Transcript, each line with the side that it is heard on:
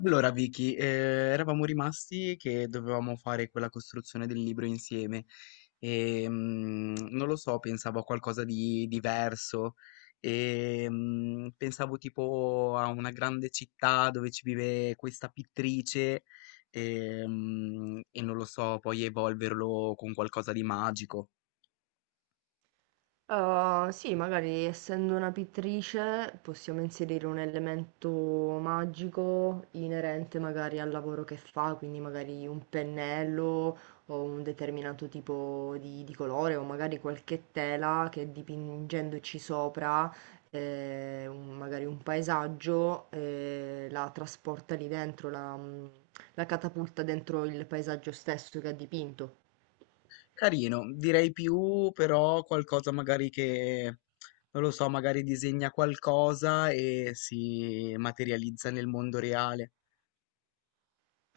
left: Allora Vicky, eravamo rimasti che dovevamo fare quella costruzione del libro insieme e non lo so, pensavo a qualcosa di diverso e pensavo tipo a una grande città dove ci vive questa pittrice e, e non lo so, poi evolverlo con qualcosa di magico.
right: Sì, magari essendo una pittrice possiamo inserire un elemento magico inerente magari al lavoro che fa, quindi magari un pennello o un determinato tipo di colore o magari qualche tela che dipingendoci sopra magari un paesaggio la trasporta lì dentro, la catapulta dentro il paesaggio stesso che ha dipinto.
left: Carino, direi più però qualcosa magari che, non lo so, magari disegna qualcosa e si materializza nel mondo reale.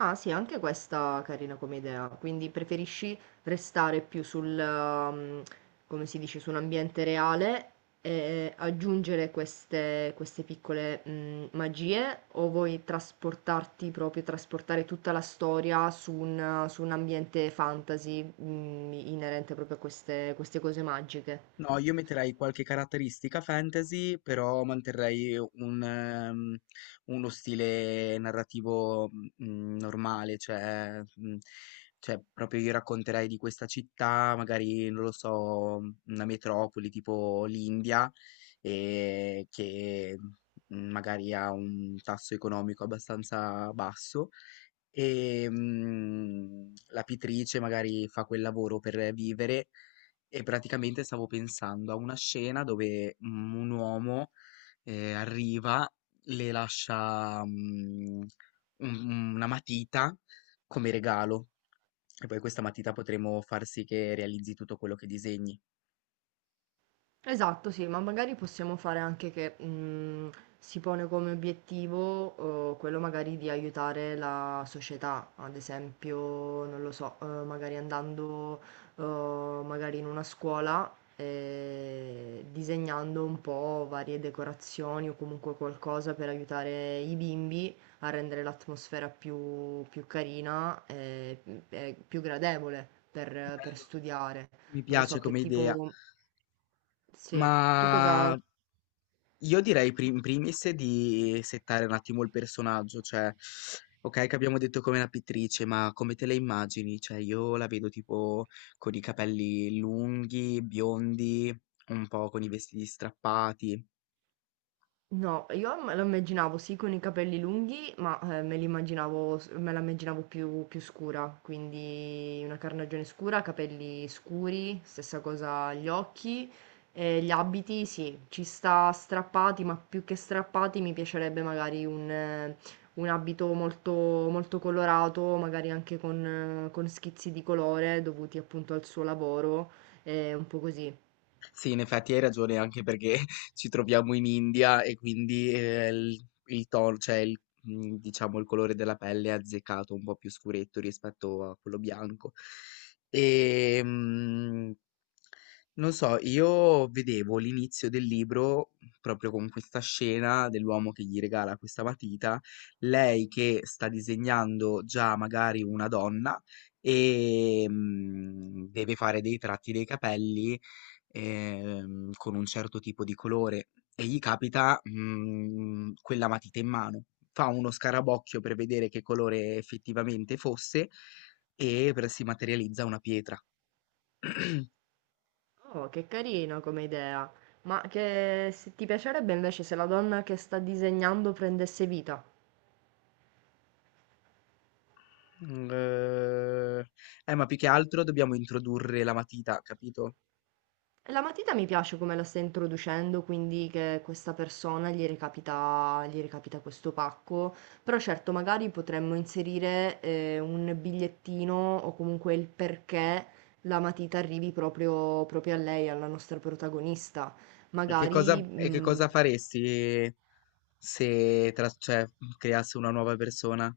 right: Ah sì, anche questa carina come idea, quindi preferisci restare più sul come si dice, su un ambiente reale e aggiungere queste piccole magie, o vuoi trasportarti proprio, trasportare tutta la storia su su un ambiente fantasy inerente proprio a queste cose magiche?
left: No, io metterei qualche caratteristica fantasy, però manterrei un, uno stile narrativo normale, cioè, cioè proprio io racconterei di questa città, magari non lo so, una metropoli tipo l'India, e che magari ha un tasso economico abbastanza basso e la pittrice magari fa quel lavoro per vivere e praticamente stavo pensando a una scena dove un uomo arriva, le lascia una matita come regalo e poi questa matita potremo far sì che realizzi tutto quello che disegni.
right: Esatto, sì, ma magari possiamo fare anche che si pone come obiettivo quello magari di aiutare la società, ad esempio, non lo so, magari andando magari in una scuola e disegnando un po' varie decorazioni o comunque qualcosa per aiutare i bimbi a rendere l'atmosfera più, più carina e più gradevole per
left: Bello,
right: studiare.
left: mi
right: Non lo
left: piace
right: so che
left: come idea,
right: tipo... Sì,
left: ma
right: tu cosa...
left: io direi pri in primis di settare un attimo il personaggio, cioè okay che abbiamo detto come la pittrice, ma come te la immagini? Cioè io la vedo tipo con i capelli lunghi, biondi, un po' con i vestiti strappati.
right: No, io me lo immaginavo sì con i capelli lunghi, ma me la immaginavo più, più scura, quindi una carnagione scura, capelli scuri, stessa cosa gli occhi, e gli abiti sì, ci sta strappati, ma più che strappati mi piacerebbe magari un abito molto, molto colorato, magari anche con schizzi di colore dovuti appunto al suo lavoro, un po' così.
left: Sì, in effetti hai ragione, anche perché ci troviamo in India e quindi, il tono cioè il mhmm, diciamo il colore della pelle è azzeccato, un po' più scuretto rispetto a quello bianco. Ehm, non so, io vedevo l'inizio del libro proprio con questa scena dell'uomo che gli regala questa matita, lei che sta disegnando già magari una donna, deve fare dei tratti dei capelli con un certo tipo di colore e gli capita, mhmm, quella matita in mano. Fa uno scarabocchio per vedere che colore effettivamente fosse e per si materializza una pietra.
right: Oh, che carino come idea. Ma che se ti piacerebbe invece se la donna che sta disegnando prendesse vita?
left: Mhmm, ma più che altro dobbiamo introdurre la matita, capito?
right: E la matita mi piace come la sta introducendo, quindi che questa persona gli recapita questo pacco. Però certo, magari potremmo inserire un bigliettino o comunque il perché la matita arrivi proprio, proprio a lei, alla nostra protagonista.
left: E che cosa
right: Magari, mm,
left: faresti se tras cioè, creasse una nuova persona?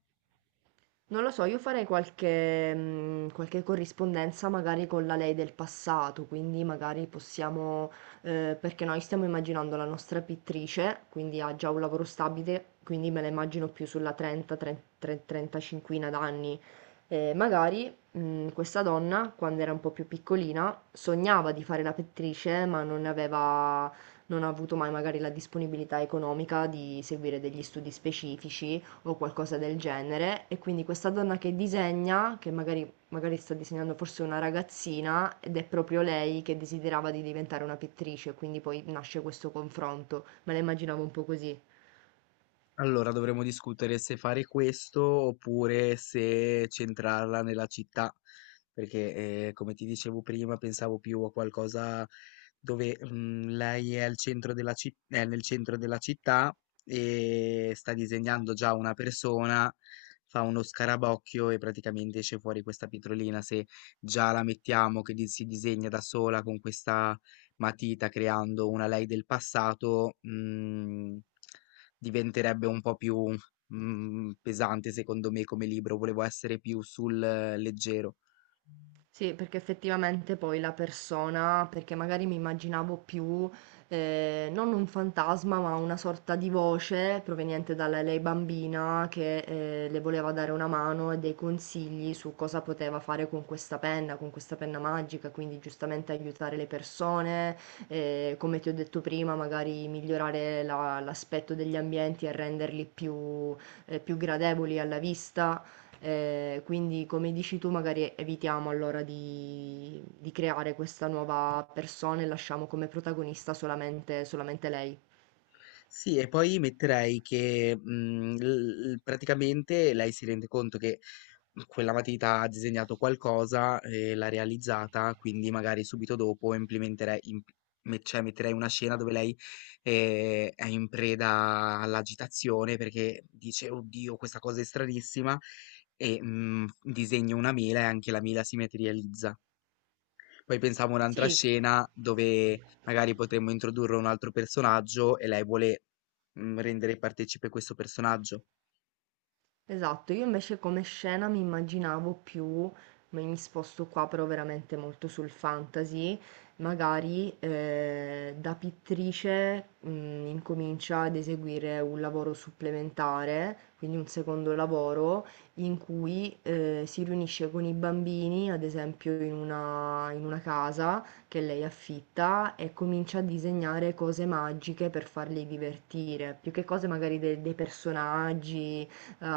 right: Non lo so, io farei qualche corrispondenza magari con la lei del passato, quindi magari perché noi stiamo immaginando la nostra pittrice, quindi ha già un lavoro stabile, quindi me la immagino più sulla 30, 35 d'anni. Questa donna, quando era un po' più piccolina, sognava di fare la pittrice, ma non ha avuto mai magari la disponibilità economica di seguire degli studi specifici o qualcosa del genere. E quindi questa donna che disegna, magari sta disegnando forse una ragazzina, ed è proprio lei che desiderava di diventare una pittrice, quindi poi nasce questo confronto. Me la immaginavo un po' così.
left: Allora dovremmo discutere se fare questo oppure se centrarla nella città, perché come ti dicevo prima pensavo più a qualcosa dove lei è, al centro della è nel centro della città e sta disegnando già una persona, fa uno scarabocchio e praticamente esce fuori questa pietrolina. Se già la mettiamo che si disegna da sola con questa matita creando una lei del passato, mm, diventerebbe un po' più, mhmm, pesante secondo me come libro, volevo essere più sul leggero.
right: Sì, perché effettivamente poi la persona, perché magari mi immaginavo più non un fantasma, ma una sorta di voce proveniente dalla lei bambina che le voleva dare una mano e dei consigli su cosa poteva fare con questa penna magica, quindi giustamente aiutare le persone, come ti ho detto prima, magari migliorare l'aspetto degli ambienti e renderli più più gradevoli alla vista. Quindi come dici tu magari evitiamo allora di creare questa nuova persona e lasciamo come protagonista solamente lei.
left: Sì, e poi metterei che, mhmm, l l praticamente lei si rende conto che mhmm, quella matita ha disegnato qualcosa e l'ha realizzata, quindi magari subito dopo implementerei imp me cioè metterei una scena dove lei, è in preda all'agitazione perché dice: "Oddio, questa cosa è stranissima" e, mhmm, disegna una mela e anche la mela si materializza. Poi pensavo a un'altra
right: Sì,
left: scena dove magari potremmo introdurre un altro personaggio e lei vuole rendere partecipe questo personaggio.
right: esatto, io invece come scena mi immaginavo più, ma mi sposto qua però veramente molto sul fantasy, magari da pittrice incomincia ad eseguire un lavoro supplementare, quindi un secondo lavoro in cui si riunisce con i bambini, ad esempio in in una casa che lei affitta e comincia a disegnare cose magiche per farli divertire, più che cose magari dei personaggi.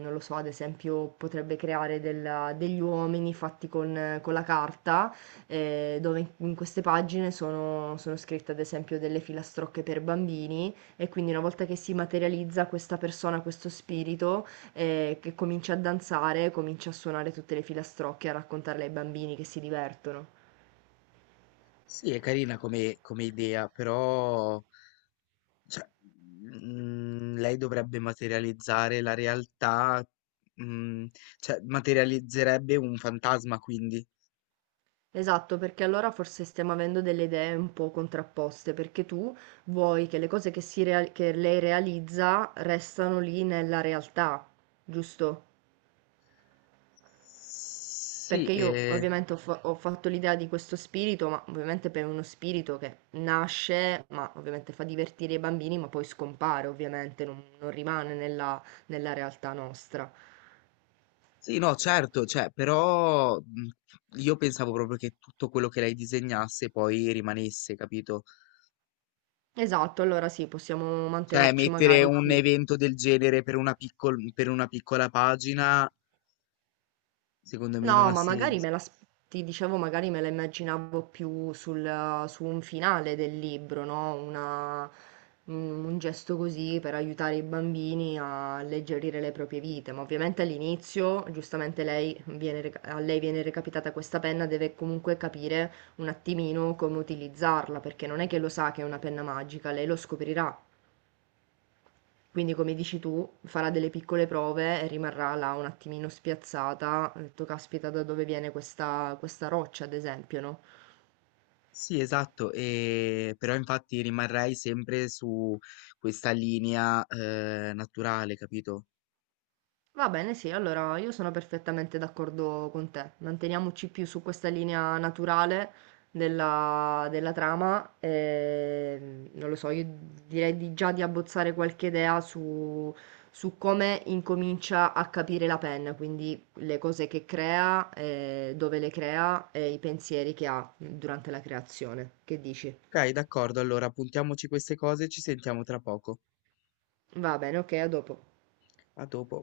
right: Non lo so, ad esempio potrebbe creare del degli uomini fatti con la carta, dove in queste pagine sono scritte ad esempio delle filastrocche per bambini e quindi una volta che si materializza questa persona, questo spirito, che comincia a danzare, comincia a suonare tutte le filastrocche, a raccontarle ai bambini che si divertono.
left: Sì, è carina come, come idea, però cioè, lei dovrebbe materializzare la realtà, mm, cioè materializzerebbe un fantasma, quindi.
right: Esatto, perché allora forse stiamo avendo delle idee un po' contrapposte, perché tu vuoi che le cose che lei realizza restano lì nella realtà, giusto?
left: Sì,
right: Perché io ovviamente ho fatto l'idea di questo spirito, ma ovviamente per uno spirito che nasce, ma ovviamente fa divertire i bambini, ma poi scompare, ovviamente, non rimane nella realtà nostra.
left: sì, no, certo, cioè, però io pensavo proprio che tutto quello che lei disegnasse poi rimanesse, capito?
right: Esatto, allora sì, possiamo
left: Cioè,
right: mantenerci
left: mettere
right: magari
left: un
right: più.
left: evento del genere per una per una piccola pagina, secondo me non
right: No,
left: ha
right: ma magari
left: senso.
right: me la, s- Ti dicevo, magari me la immaginavo più sul, su un finale del libro, no? Un gesto così per aiutare i bambini a alleggerire le proprie vite. Ma ovviamente all'inizio, giustamente a lei viene recapitata questa penna, deve comunque capire un attimino come utilizzarla, perché non è che lo sa che è una penna magica, lei lo scoprirà. Quindi come dici tu, farà delle piccole prove e rimarrà là un attimino spiazzata. Ha detto, caspita, da dove viene questa, questa roccia, ad esempio, no?
left: Sì, esatto, però infatti rimarrei sempre su questa linea naturale, capito?
right: Va bene, sì, allora io sono perfettamente d'accordo con te. Manteniamoci più su questa linea naturale della trama. E, non lo so, io già di abbozzare qualche idea su come incomincia a capire la penna, quindi le cose che crea, dove le crea e i pensieri che ha durante la creazione. Che dici?
left: Ok, d'accordo, allora puntiamoci queste cose e ci sentiamo tra poco.
right: Va bene, ok, a dopo.
left: A dopo.